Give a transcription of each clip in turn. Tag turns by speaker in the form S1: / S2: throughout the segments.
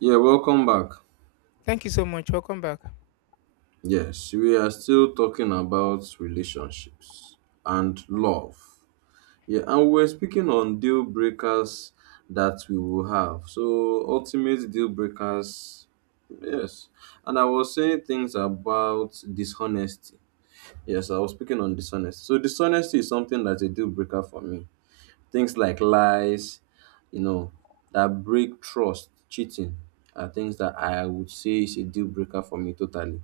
S1: Yeah, welcome back.
S2: Thank you so much. Welcome back.
S1: Yes, we are still talking about relationships and love. Yeah, and we're speaking on deal breakers that we will have. So, ultimate deal breakers, yes. And I was saying things about dishonesty. Yes, I was speaking on dishonesty. So, dishonesty is something that's a deal breaker for me. Things like lies, you know, that break trust, cheating, are things that I would say is a deal breaker for me totally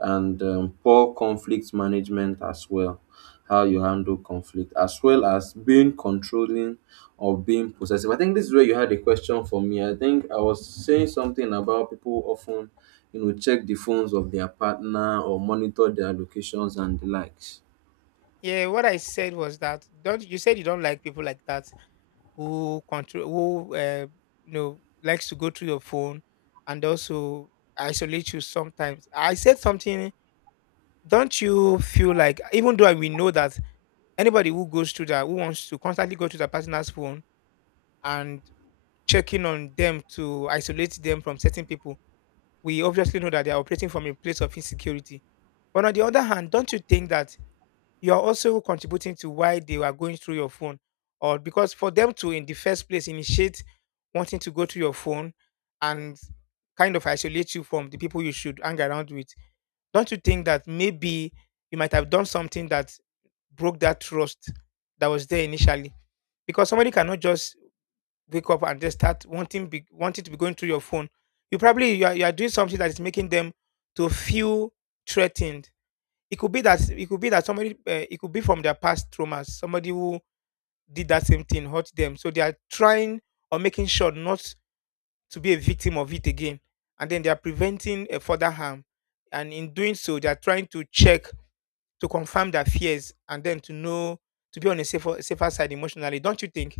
S1: and poor conflict management as well, how you handle conflict, as well as being controlling or being possessive. I think this is where you had a question for me. I think I was saying something about people often check the phones of their partner or monitor their locations and the likes.
S2: Yeah, what I said was that don't you said you don't like people like that who control who you know likes to go through your phone and also isolate you sometimes. I said something. Don't you feel like even though we know that anybody who goes through that who wants to constantly go to the partner's phone and checking on them to isolate them from certain people, we obviously know that they are operating from a place of insecurity. But on the other hand, don't you think that you're also contributing to why they are going through your phone or because for them to in the first place initiate wanting to go through your phone and kind of isolate you from the people you should hang around with, don't you think that maybe you might have done something that broke that trust that was there initially? Because somebody cannot just wake up and just start wanting to be going through your phone. You are doing something that is making them to feel threatened. It could be that somebody, it could be from their past traumas. Somebody who did that same thing hurt them, so they are trying or making sure not to be a victim of it again, and then they are preventing a further harm. And in doing so, they are trying to check to confirm their fears and then to know to be on a safer side emotionally. Don't you think?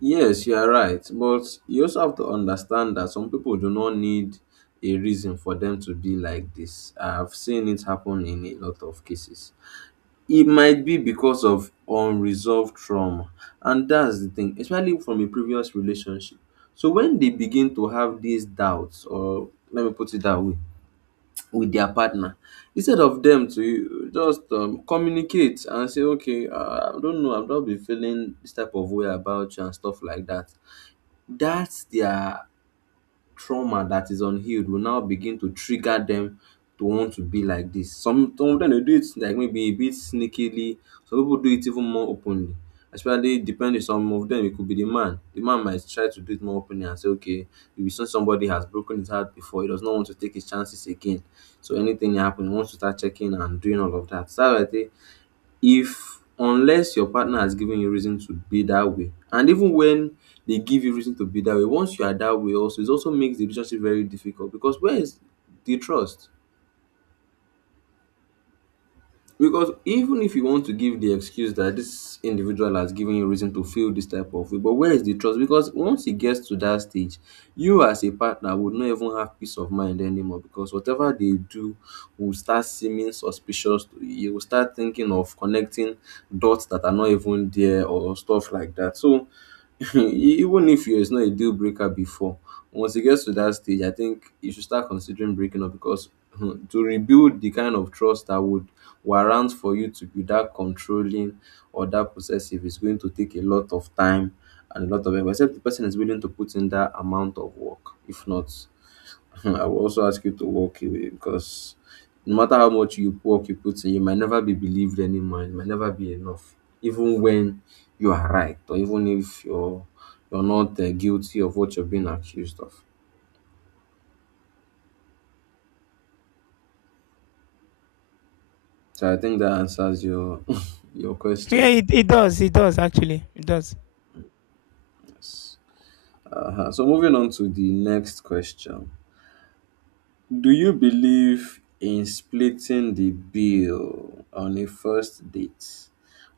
S1: Yes, you are right, but you also have to understand that some people do not need a reason for them to be like this. I've seen it happen in a lot of cases. It might be because of unresolved trauma, and that's the thing, especially from a previous relationship. So when they begin to have these doubts, or let me put it that way, with their partner, instead of them to just communicate and say, okay, I don't know, I've not been feeling this type of way about you and stuff like that. That's their trauma that is unhealed will now begin to trigger them to want to be like this. Some of them they do it like maybe a bit sneakily. Some people do it even more openly. Especially depending some of them, it could be the man. The man might try to do it more openly and say, okay, if you see somebody has broken his heart before, he does not want to take his chances again. So anything happen, he wants to start checking and doing all of that. So I think if unless your partner has given you reason to be that way, and even when they give you reason to be that way, once you are that way also, it also makes the relationship very difficult, because where is the trust? Because even if you want to give the excuse that this individual has given you reason to feel this type of way, but where is the trust? Because once it gets to that stage, you as a partner would not even have peace of mind anymore, because whatever they do will start seeming suspicious to you. You will start thinking of connecting dots that are not even there or stuff like that. So even if it's not a deal breaker before, once it gets to that stage, I think you should start considering breaking up, because to rebuild the kind of trust that would warrant for you to be that controlling or that possessive is going to take a lot of time and a lot of effort. Except the person is willing to put in that amount of work. If not, I will also ask you to walk away, because no matter how much you work you put in, you might never be believed anymore. It might never be enough, even when you are right, or even if you're not guilty of what you're being accused of. So I think that answers your your
S2: Yeah,
S1: question.
S2: it does. It does actually. It does.
S1: Yes. Uh-huh. So moving on to the next question. Do you believe in splitting the bill on a first date,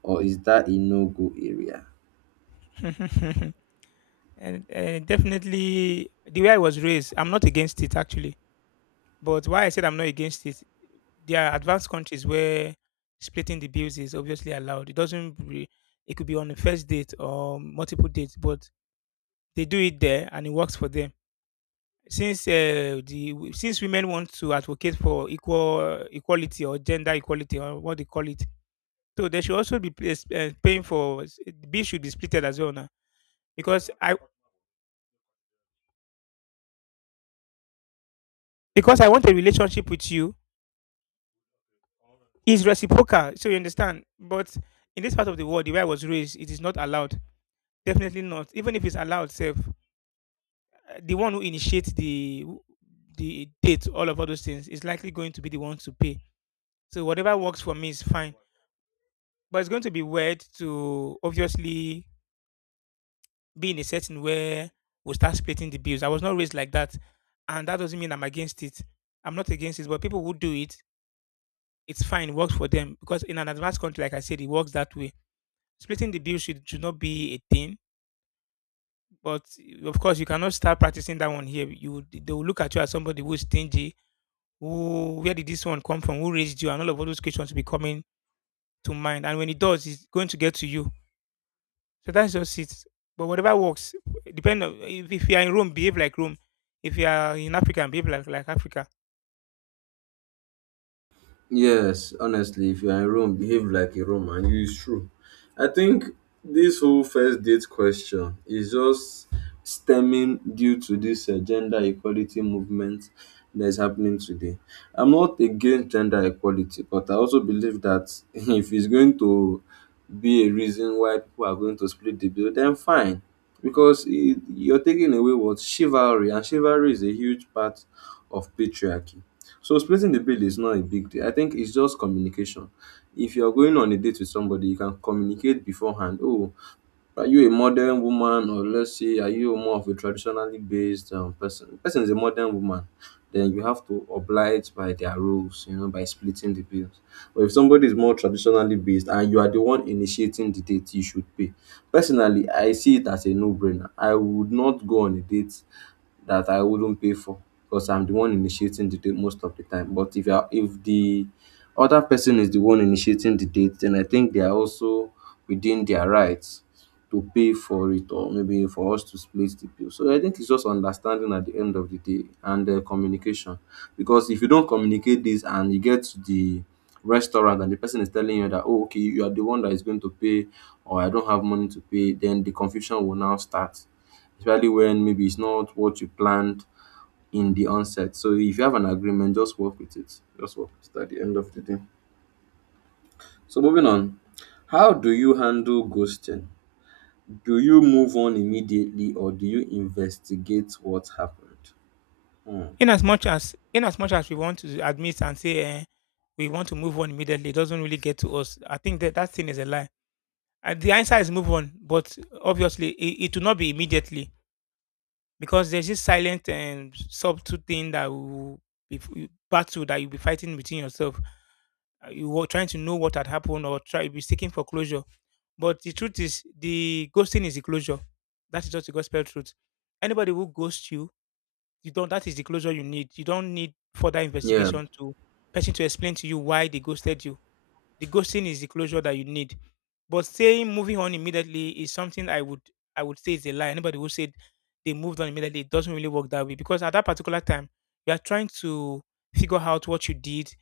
S1: or is that a no go area?
S2: And definitely, the way I was raised, I'm not against it actually. But why I said I'm not against it, there are advanced countries where splitting the bills is obviously allowed. It doesn't. It could be on the first date or multiple dates, but they do it there and it works for them. Since the since women want to advocate for equality or gender equality or what they call it, so they should also be paying for the bill should be split as well now, because I, because I want a relationship with you is reciprocal, so you understand. But in this part of the world, the way I was raised, it is not allowed. Definitely not. Even if it's allowed, self, the one who initiates the date, all of all those things, is likely going to be the one to pay. So whatever works for me is fine. But it's going to be weird to obviously be in a setting where we start splitting the bills. I was not raised like that. And that doesn't mean I'm against it. I'm not against it. But people who do it, it's fine, works for them. Because in an advanced country, like I said, it works that way. Splitting the bill should not be a thing. But eh, of course, you cannot start practicing that one here. They will look at you as somebody who is stingy. Who, where did this one come from? Who raised you? And all of all those questions will be coming to mind. And when it does, it's going to get to you. So that's just it. But whatever works, depend on if you are in Rome, behave like Rome. If you are in Africa, behave like Africa.
S1: Yes, honestly, if you are in Rome, behave like a Roman. It's true. I think this whole first date question is just stemming due to this gender equality movement that is happening today. I'm not against gender equality, but I also believe that if it's going to be a reason why people are going to split the bill, then fine. Because it, you're taking away what chivalry, and chivalry is a huge part of patriarchy. So splitting the bill is not a big deal. I think it's just communication. If you're going on a date with somebody, you can communicate beforehand. Oh, are you a modern woman, or let's say, are you more of a traditionally based person? Person is a modern woman, then you have to oblige by their rules, you know, by splitting the bills. But if somebody is more traditionally based and you are the one initiating the date, you should pay. Personally, I see it as a no-brainer. I would not go on a date that I wouldn't pay for, because I'm the one initiating the date most of the time. But if you are, if the other person is the one initiating the date, then I think they are also within their rights to pay for it, or maybe for us to split the bill. So I think it's just understanding at the end of the day and communication. Because if you don't communicate this and you get to the restaurant and the person is telling you that, oh, okay, you are the one that is going to pay, or I don't have money to pay, then the confusion will now start, especially when maybe it's not what you planned in the onset. So if you have an agreement, just work with it. Just work with it at the end of the day. So moving on, how do you handle ghosting? Do you move on immediately, or do you investigate what happened? Hmm.
S2: In as much as we want to admit and say eh, we want to move on immediately, it doesn't really get to us. I think that that thing is a lie. And the answer is move on, but obviously it will not be immediately, because there's this silent and subtle thing that will be battle that you'll be fighting within yourself, you were trying to know what had happened or try be seeking for closure. But the truth is, the ghosting is the closure. That is just the gospel truth. Anybody who ghosts you, you don't. That is the closure you need. You don't need further
S1: Yeah.
S2: investigation to person to explain to you why they ghosted you. The ghosting is the closure that you need. But saying moving on immediately is something I would say is a lie. Anybody who said they moved on immediately, it doesn't really work that way, because at that particular time you are trying to figure out what you did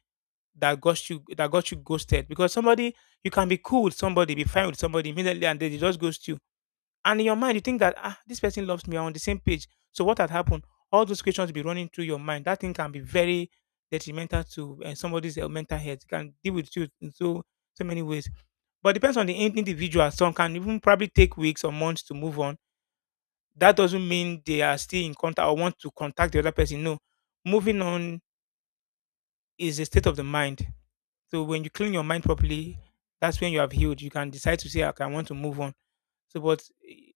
S2: that got you ghosted. Because somebody, you can be cool with somebody, be fine with somebody immediately, and then they just ghost you. And in your mind, you think that ah, this person loves me. I'm on the same page. So what had happened? All those questions will be running through your mind. That thing can be very detrimental to somebody's mental health. It can deal with you in so so many ways. But depends on the individual. Some can even probably take weeks or months to move on. That doesn't mean they are still in contact or want to contact the other person. No, moving on is a state of the mind. So when you clean your mind properly, that's when you have healed. You can decide to say, okay, I want to move on. So, but eh,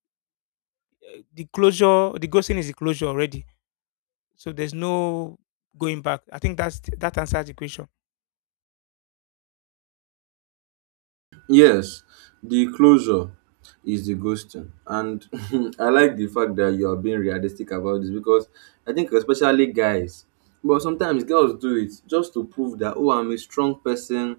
S2: the closure, the ghosting is the closure already. So there's no going back. I think that's that answers the question.
S1: Yes. The closure is the ghosting. And I like the fact that you are being realistic about this, because I think especially guys, but sometimes girls do it just to prove that, oh, I'm a strong person,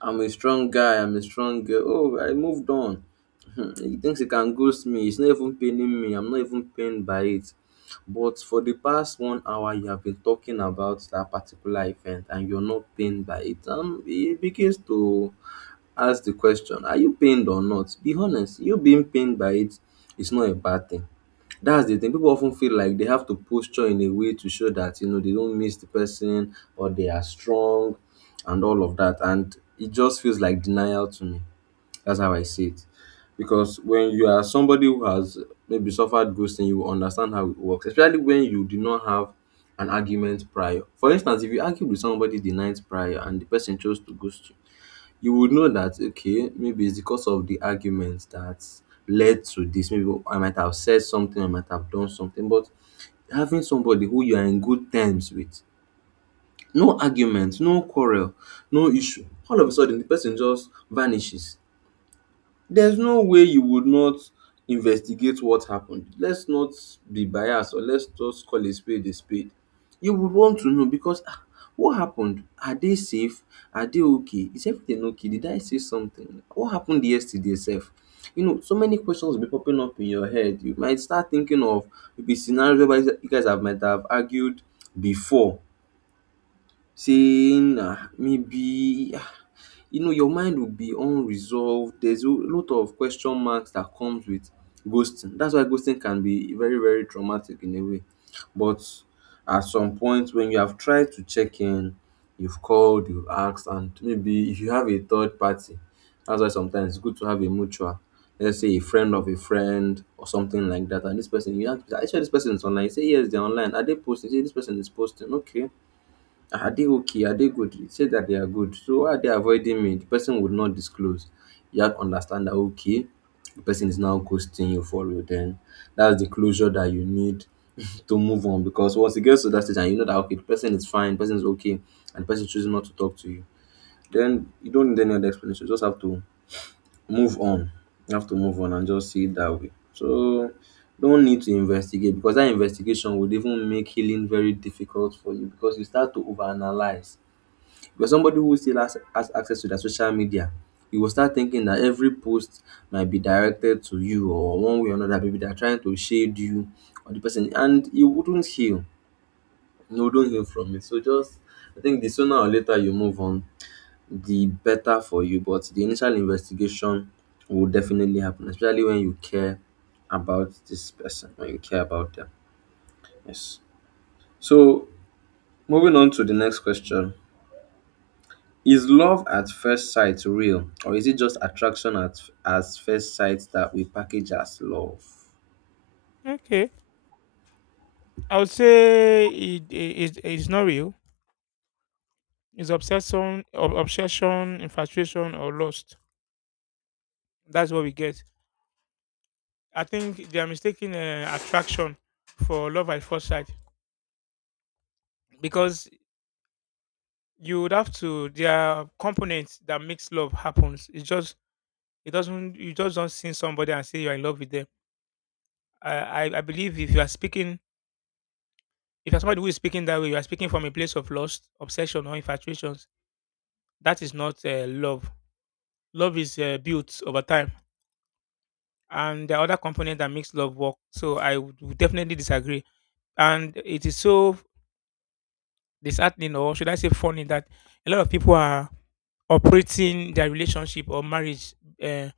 S1: I'm a strong guy. I'm a strong girl. Oh, I moved on. He thinks he can ghost me. It's not even paining me. I'm not even pained by it. But for the past 1 hour, you have been talking about that particular event, and you're not pained by it. He begins to ask the question, are you pained or not? Be honest, you being pained by it is not a bad thing. That's the thing. People often feel like they have to posture in a way to show that, you know, they don't miss the person or they are strong and all of that. And it just feels like denial to me. That's how I see it. Because when you are somebody who has maybe suffered ghosting, you will understand how it works, especially when you do not have an argument prior. For instance, if you argue with somebody the night prior and the person chose to ghost you, you would know that, okay, maybe it's because of the argument that led to this. Maybe I might have said something, I might have done something, but having somebody who you are in good terms with, no argument, no quarrel, no issue, all of a sudden the person just vanishes. There's no way you would not investigate what happened. Let's not be biased, or let's just call a spade a spade. You would want to know, because, ah, what happened? Are they safe? Are they okay? Is everything okay? Did I say something? What happened yesterday sef? You know, so many questions will be popping up in your head. You might start thinking of maybe scenarios whereby you guys have might have argued before, saying maybe you know your mind will be unresolved. There's a lot of question marks that comes with ghosting. That's why ghosting can be very very traumatic in a way. But at some point, when you have tried to check in, you've called, you've asked, and maybe if you have a third party, that's why sometimes it's good to have a mutual, let's say a friend of a friend or something like that, and this person you have, I sure this person is online, you say yes, they're online, are they posting, you say this person is posting, okay, are they okay? Are they good? You said that they are good. So why are they avoiding me? The person would not disclose. You have to understand that, okay, the person is now ghosting you for you. Then that's the closure that you need to move on, because once it gets to that stage and you know that, okay, the person is fine, the person is okay, and the person chooses not to talk to you, then you don't need any other explanation. You just have to move on. You have to move on and just see it that way. So don't need to investigate because that investigation would even make healing very difficult for you because you start to overanalyze for somebody who still has access to their social media, you will start thinking that every post might be directed to you or one way or another, maybe they're trying to shade you or the person, and you wouldn't heal. No, you don't heal from it. So just, I think the sooner or later you move on, the better for you. But the initial investigation will definitely happen, especially when you care about this person, when you care about them. Yes. So moving on to the next question. Is love at first sight real, or is it just attraction at as first sight that we package as love?
S2: Okay, I would say it is it's not real. It's obsession, obsession, infatuation, or lust. That's what we get. I think they are mistaking attraction for love at first sight, because you would have to. There are components that makes love happens. It's just, it doesn't, you just don't see somebody and say you're in love with them. I, I believe if you are speaking, if you're somebody who is speaking that way, you are speaking from a place of lust, obsession or infatuations. That is not love. Love is built over time. And there are other components that makes love work. So I would definitely disagree. And it is so disheartening, or should I say funny, that a lot of people are operating their relationship or marriage, uh,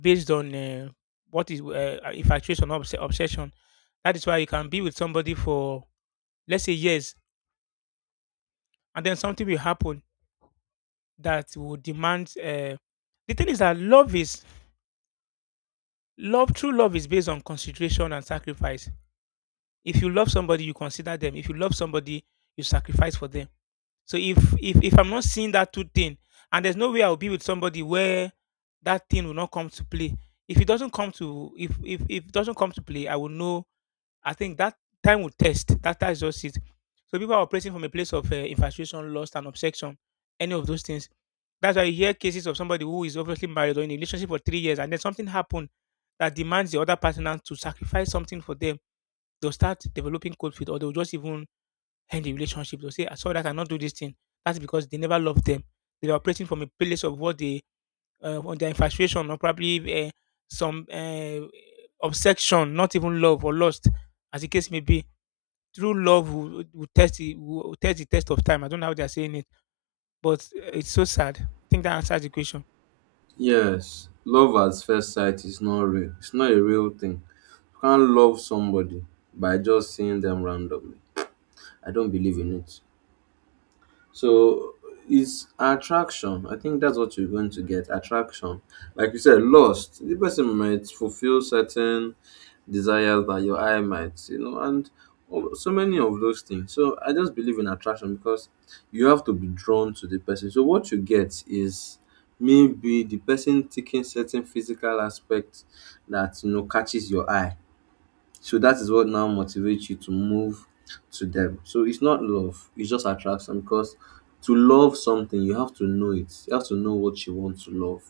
S2: based on what is infatuation or obsession. That is why you can be with somebody for, let's say, years, and then something will happen that will demand. The thing is that love is love. True love is based on consideration and sacrifice. If you love somebody, you consider them. If you love somebody, you sacrifice for them. So if I'm not seeing that two thing, and there's no way I'll be with somebody where that thing will not come to play. If it doesn't come to if it doesn't come to play, I will know. I think that time will test. That that is just it. So people are operating from a place of infatuation, lust, and obsession. Any of those things. That's why you hear cases of somebody who is obviously married or in a relationship for 3 years, and then something happened that demands the other partner to sacrifice something for them. They'll start developing cold feet, or they'll just even end the relationship. They'll say, "I saw that I cannot do this thing." That's because they never loved them. They were operating from a place of what they, on their infatuation, or probably some obsession, not even love or lust, as the case may be. True love will test the will test the test of time. I don't know how they are saying it, but it's so sad. I think that answers the question.
S1: Yes, love at first sight is not real. It's not a real thing. You can't love somebody by just seeing them randomly. I don't believe in it. So is attraction. I think that's what you're going to get. Attraction. Like you said, lust. The person might fulfill certain desires that your eye might, you know, and so many of those things. So I just believe in attraction because you have to be drawn to the person. So what you get is maybe the person taking certain physical aspect that you know catches your eye, so that is what now motivates you to move to them. So it's not love, it's just attraction because to love something, you have to know it. You have to know what you want to love.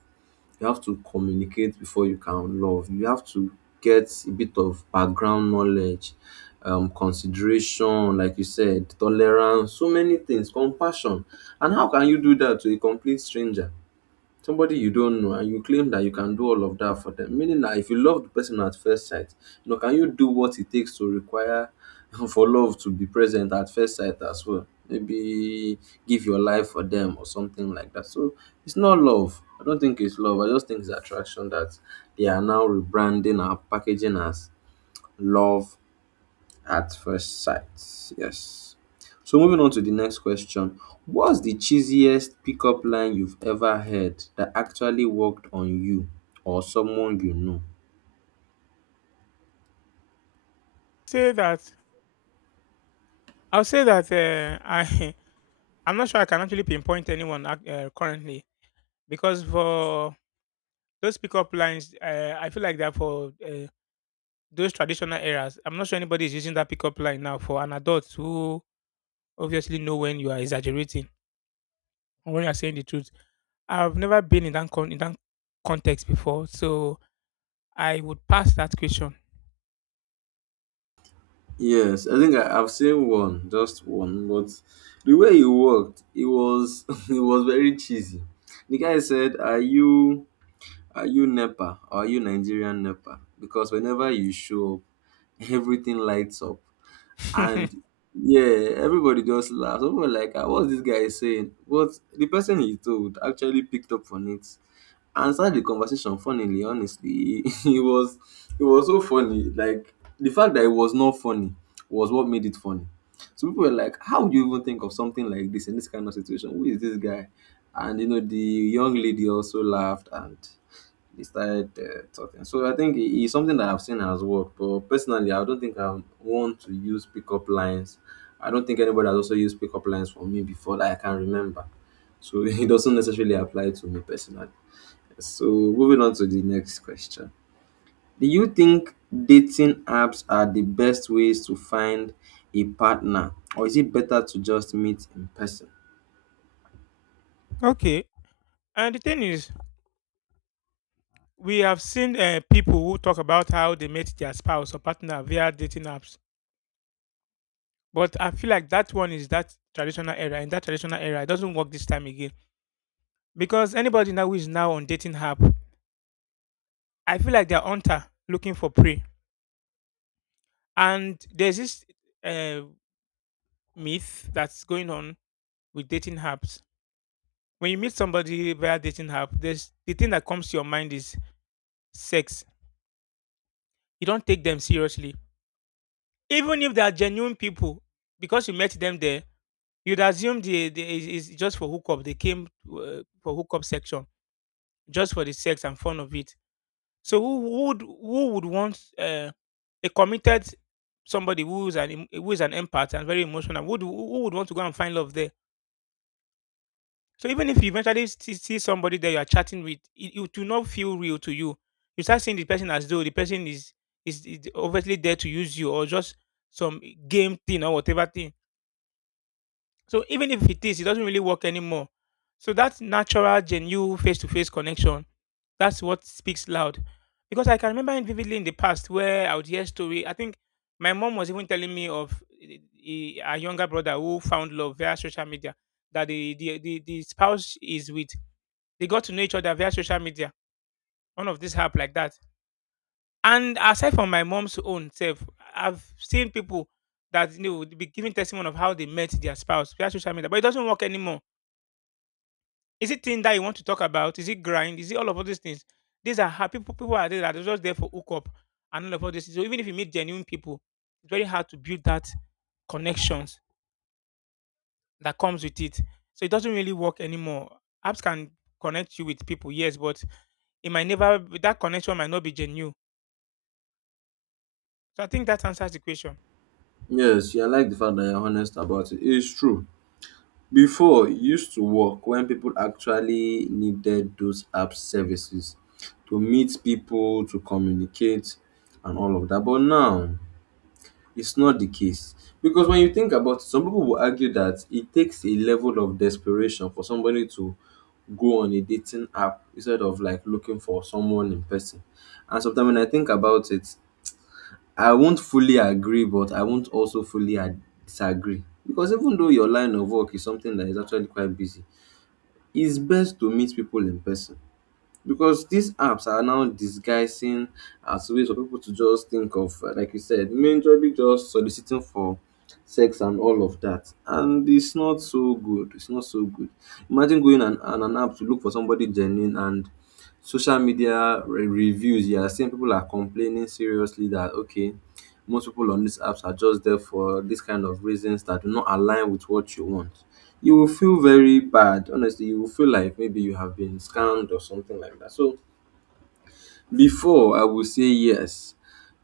S1: You have to communicate before you can love. You have to get a bit of background knowledge, consideration, like you said, tolerance, so many things, compassion. And how can you do that to a complete stranger? Somebody you don't know and you claim that you can do all of that for them, meaning that if you love the person at first sight, you know, can you do what it takes to require for love to be present at first sight as well? Maybe give your life for them or something like that. So it's not love, I don't think it's love, I just think it's attraction that they are now rebranding and packaging as love at first sight, yes. So moving on to the next question. What's the cheesiest pickup line you've ever heard that actually worked on you or someone you know?
S2: Say that, I'll say that I, I'm not sure I can actually pinpoint anyone currently, because for those pickup lines, I feel like they're for those traditional eras. I'm not sure anybody is using that pickup line now for an adult who obviously know when you are exaggerating or when you are saying the truth. I've never been in that context before, so I would pass that question.
S1: Yes, I think I've seen one, just one, but the way he worked, it was it was very cheesy. The guy said, "Are you, are you NEPA? Are you Nigerian NEPA? Because whenever you show up, everything lights up." And yeah, everybody just laughed. Everybody like, "Ah, what's this guy saying?" But the person he told actually picked up on it and start the conversation funnily, honestly. It was, it was so funny, like the fact that it was not funny was what made it funny. So people were like, how would you even think of something like this in this kind of situation? Who is this guy? And you know, the young lady also laughed and they started talking. So I think it's something that I've seen has worked, but personally I don't think I want to use pickup lines. I don't think anybody has also used pickup lines for me before that I can remember. So it doesn't necessarily apply to me personally. So moving on to the next question. Do you think dating apps are the best ways to find a partner, or is it better to just meet in person?
S2: Okay. And the thing is, we have seen people who talk about how they met their spouse or partner via dating apps. But I feel like that one is that traditional era. In that traditional era, it doesn't work this time again. Because anybody now who is now on dating app, I feel like they're hunter looking for prey. And there's this uh, myth that's going on with dating apps. When you meet somebody via dating app, there's the thing that comes to your mind is sex. You don't take them seriously. Even if they are genuine people, because you met them there, you'd assume they is just for hookup. They came for hookup section just for the sex and fun of it. So who would want a committed somebody who's who is an empath and very emotional? Would who would want to go and find love there? So even if you eventually see somebody that you are chatting with, it will not feel real to you. You start seeing the person as though the person is is obviously there to use you or just some game thing or whatever thing. So even if it is, it doesn't really work anymore. So that natural, genuine face-to-face connection, that's what speaks loud. Because I can remember it vividly in the past where I would hear story. I think my mom was even telling me of eh, her younger brother who found love via social media. That the spouse is with, they got to know each other via social media. One of these app like that. And aside from my mom's own self, I've seen people that you know would be giving testimony of how they met their spouse via social media, but it doesn't work anymore. Is it thing that you want to talk about? Is it grind? Is it all of all these things? These are how people are there that are just there for hookup and all of all these things. So even if you meet genuine people, it's very hard to build that connections that comes with it. So it doesn't really work anymore. Apps can connect you with people, yes, but it might never that connection might not be genuine. So I think that answers the question.
S1: Yes, yeah, I like the fact that you're honest about it. It's true. Before, it used to work when people actually needed those app services to meet people, to communicate, and all of that. But now, it's not the case. Because when you think about it, some people will argue that it takes a level of desperation for somebody to go on a dating app instead of like looking for someone in person. And sometimes when I think about it, I won't fully agree, but I won't also fully disagree. Because even though your line of work is something that is actually quite busy, it's best to meet people in person because these apps are now disguising as ways for people to just think of, like you said, majorly just soliciting for sex and all of that. And it's not so good. It's not so good. Imagine going on an app to look for somebody genuine, and social media reviews. You are seeing people are complaining seriously that, okay, most people on these apps are just there for this kind of reasons that do not align with what you want. You will feel very bad. Honestly, you will feel like maybe you have been scammed or something like that. So before I would say yes.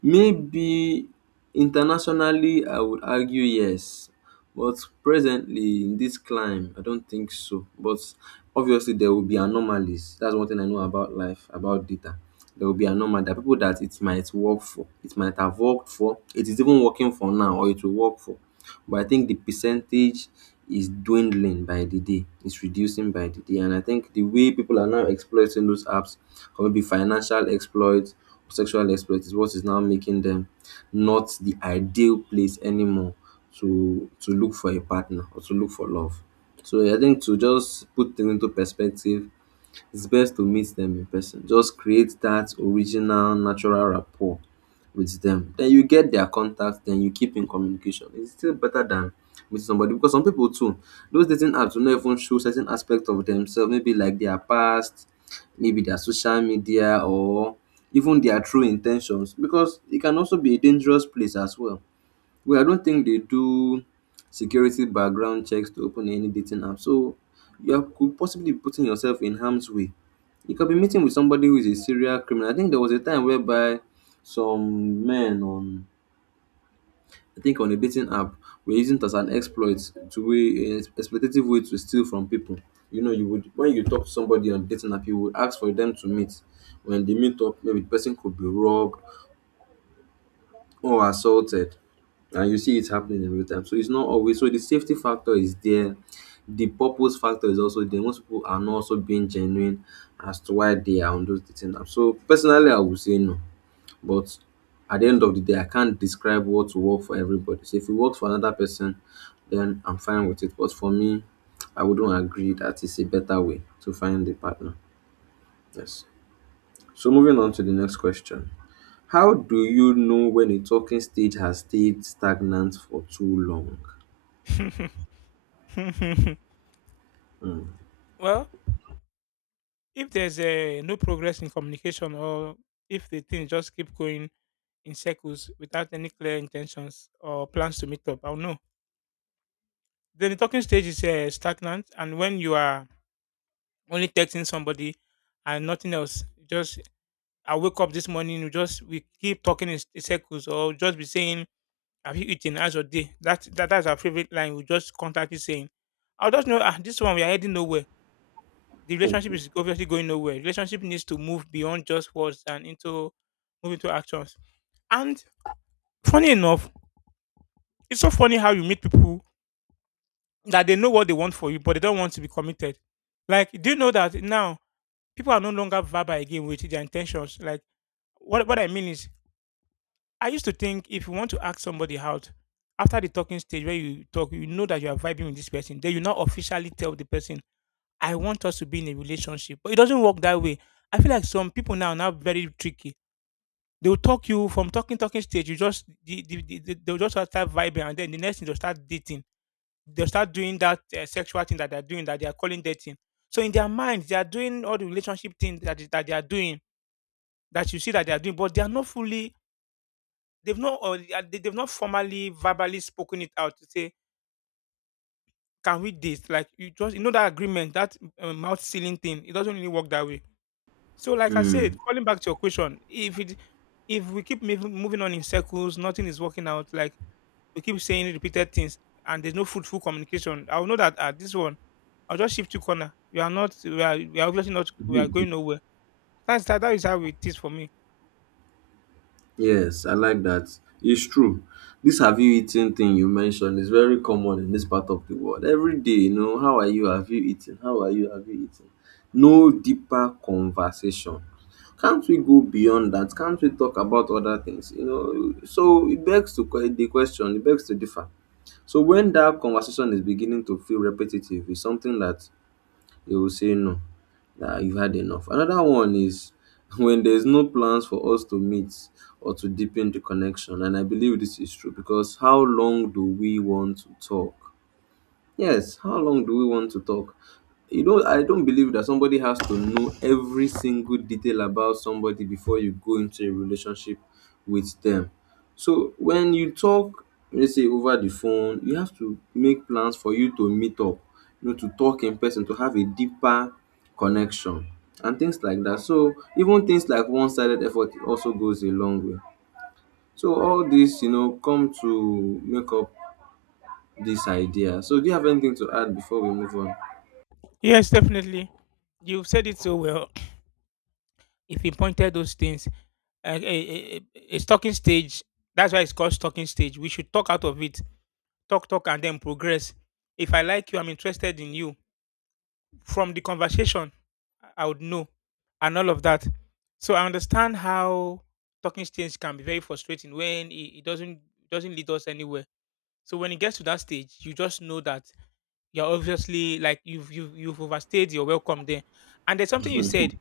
S1: Maybe internationally I would argue yes. But presently in this climb, I don't think so. But obviously there will be anomalies. That's one thing I know about life, about data. There will be anomaly. There are people that it might work for, it might have worked for, it is even working for now, or it will work for, but I think the percentage is dwindling by the day. It's reducing by the day, and I think the way people are now exploiting those apps, or maybe financial exploits, sexual exploits, is what is now making them not the ideal place anymore to look for a partner or to look for love. So I think to just put things into perspective, it's best to meet them in person. Just create that original natural rapport with them. Then you get their contact, then you keep in communication. It's still better than meeting somebody, because some people too, those dating apps will not even show certain aspect of themselves, maybe like their past, maybe their social media or even their true intentions, because it can also be a dangerous place as well. Well, I don't think they do security background checks to open any dating app. So could possibly be putting yourself in harm's way. You could be meeting with somebody who is a serial criminal. I think there was a time whereby some men on, I think on a dating app, were using it as an exploit to exploitative way to steal from people. You know, you would, when you talk to somebody on dating app, you would ask for them to meet. When they meet up, maybe the person could be robbed or assaulted, and you see it happening in real time. So it's not always so. The safety factor is there, the purpose factor is also there. Most people are not also being genuine as to why they are on those dating apps. So personally I would say no. But at the end of the day, I can't describe what will work for everybody. So if it works for another person, then I'm fine with it, but for me, I wouldn't agree that it's a better way to find a partner. Yes. So moving on to the next question. How do you know when a talking stage has stayed stagnant for too long?
S2: Well, if there's no progress in communication or if the thing just keep going in circles without any clear intentions or plans to meet up. I'll know. Then the talking stage is stagnant, and when you are only texting somebody and nothing else, just I wake up this morning, we just we keep talking in circles, or just be saying, "Have you eaten? How's your day?" That's our favorite line. We just constantly saying, "I'll just know ah, this one we are heading nowhere. The relationship is obviously going nowhere. Relationship needs to move beyond just words and into move into actions." And funny enough, it's so funny how you meet people that they know what they want for you, but they don't want to be committed. Like, do you know that now people are no longer verbal again with their intentions? Like, what I mean is, I used to think if you want to ask somebody out after the talking stage where you talk, you know that you are vibing with this person, then you now officially tell the person, "I want us to be in a relationship," but it doesn't work that way. I feel like some people now are now very tricky. They will talk you from talking stage. You just they'll just start vibing, and then the next thing they'll start dating. They'll start doing that sexual thing that they're doing that they are calling dating. So in their minds, they are doing all the relationship things that they are doing that you see that they are doing, but they are not fully. They've not or they are- they- they've not formally verbally spoken it out to say, "Can we date?" Like you just you know that agreement, that mouth sealing thing. It doesn't really work that way. So like I
S1: Hmm,
S2: said, falling back to your question, if it if we keep moving on in circles, nothing is working out. Like we keep saying repeated things and there's no fruitful communication, I'll know that at this one, I'll just shift to corner. We are obviously not, we are going nowhere. That is how it is for me.
S1: yes, I like that. It's true. This "have you eaten" thing you mentioned is very common in this part of the world. Every day, you know, how are you? Have you eaten? How are you? Have you eaten? No deeper conversation. Can't we go beyond that? Can't we talk about other things? You know, so it begs to the question, it begs to differ. So when that conversation is beginning to feel repetitive, it's something that they will say no, that you've had enough. Another one is when there's no plans for us to meet or to deepen the connection. And I believe this is true, because how long do we want to talk? Yes, how long do we want to talk? You know, I don't believe that somebody has to know every single detail about somebody before you go into a relationship with them. So when you talk, let's say over the phone, you have to make plans for you to meet up, you know, to talk in person, to have a deeper connection and things like that. So even things like one-sided effort also goes a long way. So all this, you know, come to make up this idea. So, do you have anything to add before we move on?
S2: Yes, definitely. You've said it so well. If you pointed those things, a talking stage, that's why it's called talking stage. We should talk out of it, talk, and then progress. If I like you, I'm interested in you from the conversation, I would know and all of that. So I understand how talking stage can be very frustrating when it doesn't lead us anywhere. So when it gets to that stage, you just know that you're obviously like you've overstayed your welcome there. And there's something you said.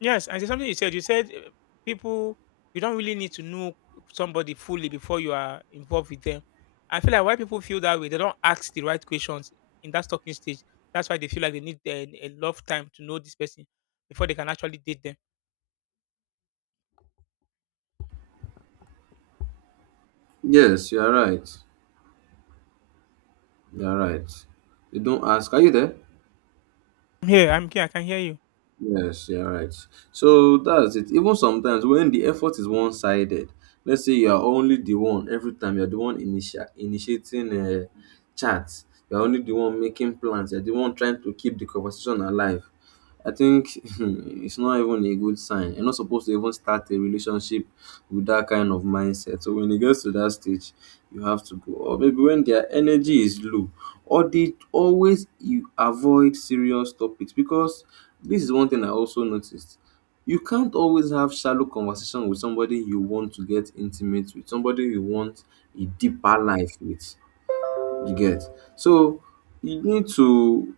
S2: Yes, and there's something you said. You said people, you don't really need to know somebody fully before you are involved with them. I feel like why people feel that way, they don't ask the right questions in that talking stage. That's why they feel like they need a lot of time to know this person before they can actually date them.
S1: Yes, you are right. You are right. They don't ask, are you there?
S2: I'm here, I can hear you.
S1: Yes, you are right. So that's it. Even sometimes when the effort is one sided, let's say you are only the one every time, you're the one initiating chats, you're only the one making plans, you're the one trying to keep the conversation alive. I think it's not even a good sign. You're not supposed to even start a relationship with that kind of mindset. So when it gets to that stage, you have to go. Or maybe when their energy is low, or they always, you avoid serious topics, because this is one thing I also noticed. You can't always have shallow conversation with somebody you want to get intimate with, somebody you want a deeper life with. You get, so you need to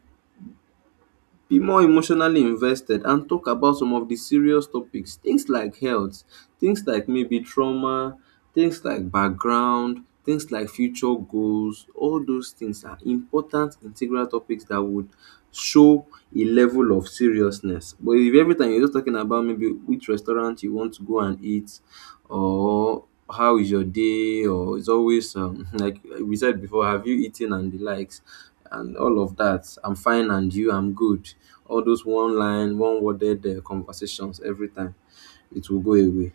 S1: be more emotionally invested and talk about some of the serious topics. Things like health, things like maybe trauma, things like background, things like future goals. All those things are important, integral topics that would show a level of seriousness. But if every time you're just talking about maybe which restaurant you want to go and eat, or how is your day, or it's always like we said before, have you eaten and the likes and all of that. "I'm fine, and you?" "I'm good." All those one line, one worded conversations every time, it will go away.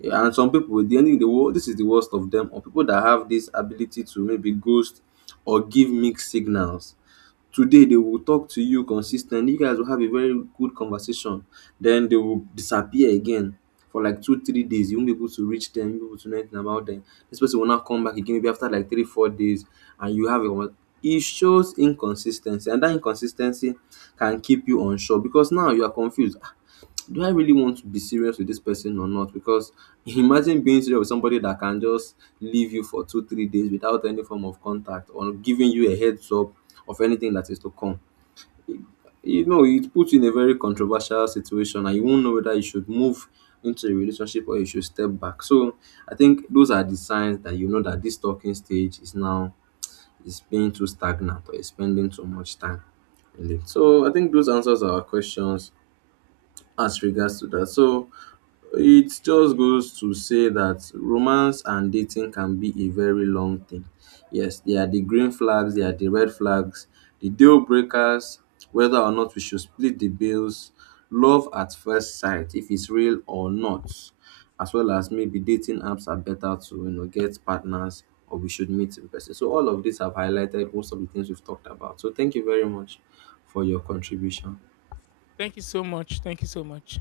S1: Yeah, and some people, the only the world, this is the worst of them, or people that have this ability to maybe ghost or give mixed signals. Today they will talk to you consistently. You guys will have a very good conversation. Then they will disappear again for like 2 3 days. You won't be able to reach them, you won't be able to know anything about them. This person will not come back again maybe after like 3 4 days and you have a conver It shows inconsis and that inconsistency can keep you unsure because now you are confused. Ah, do I really want to be serious with this person or not? Because imagine being serious with somebody that can just leave you for two, 3 days without any form of contact or giving you a heads up of anything that is to come. You know, it puts you in a very controversial situation and you won't know whether you should move into a relationship or you should step back. So I think those are the signs that you know that this talking stage is now is being too stagnant or is spending too much time in it. So I think those answers our questions as regards to that. So it just goes to say that romance and dating can be a very long thing. Yes, there are the green flags, there are the red flags, the deal breakers, whether or not we should split the bills, love at first sight, if it's real or not, as well as maybe dating apps are better to, you know, get partners or we should meet in person. So all of these have highlighted most of the things we've talked about. So thank you very much for your contribution.
S2: Thank you so much. Thank you so much.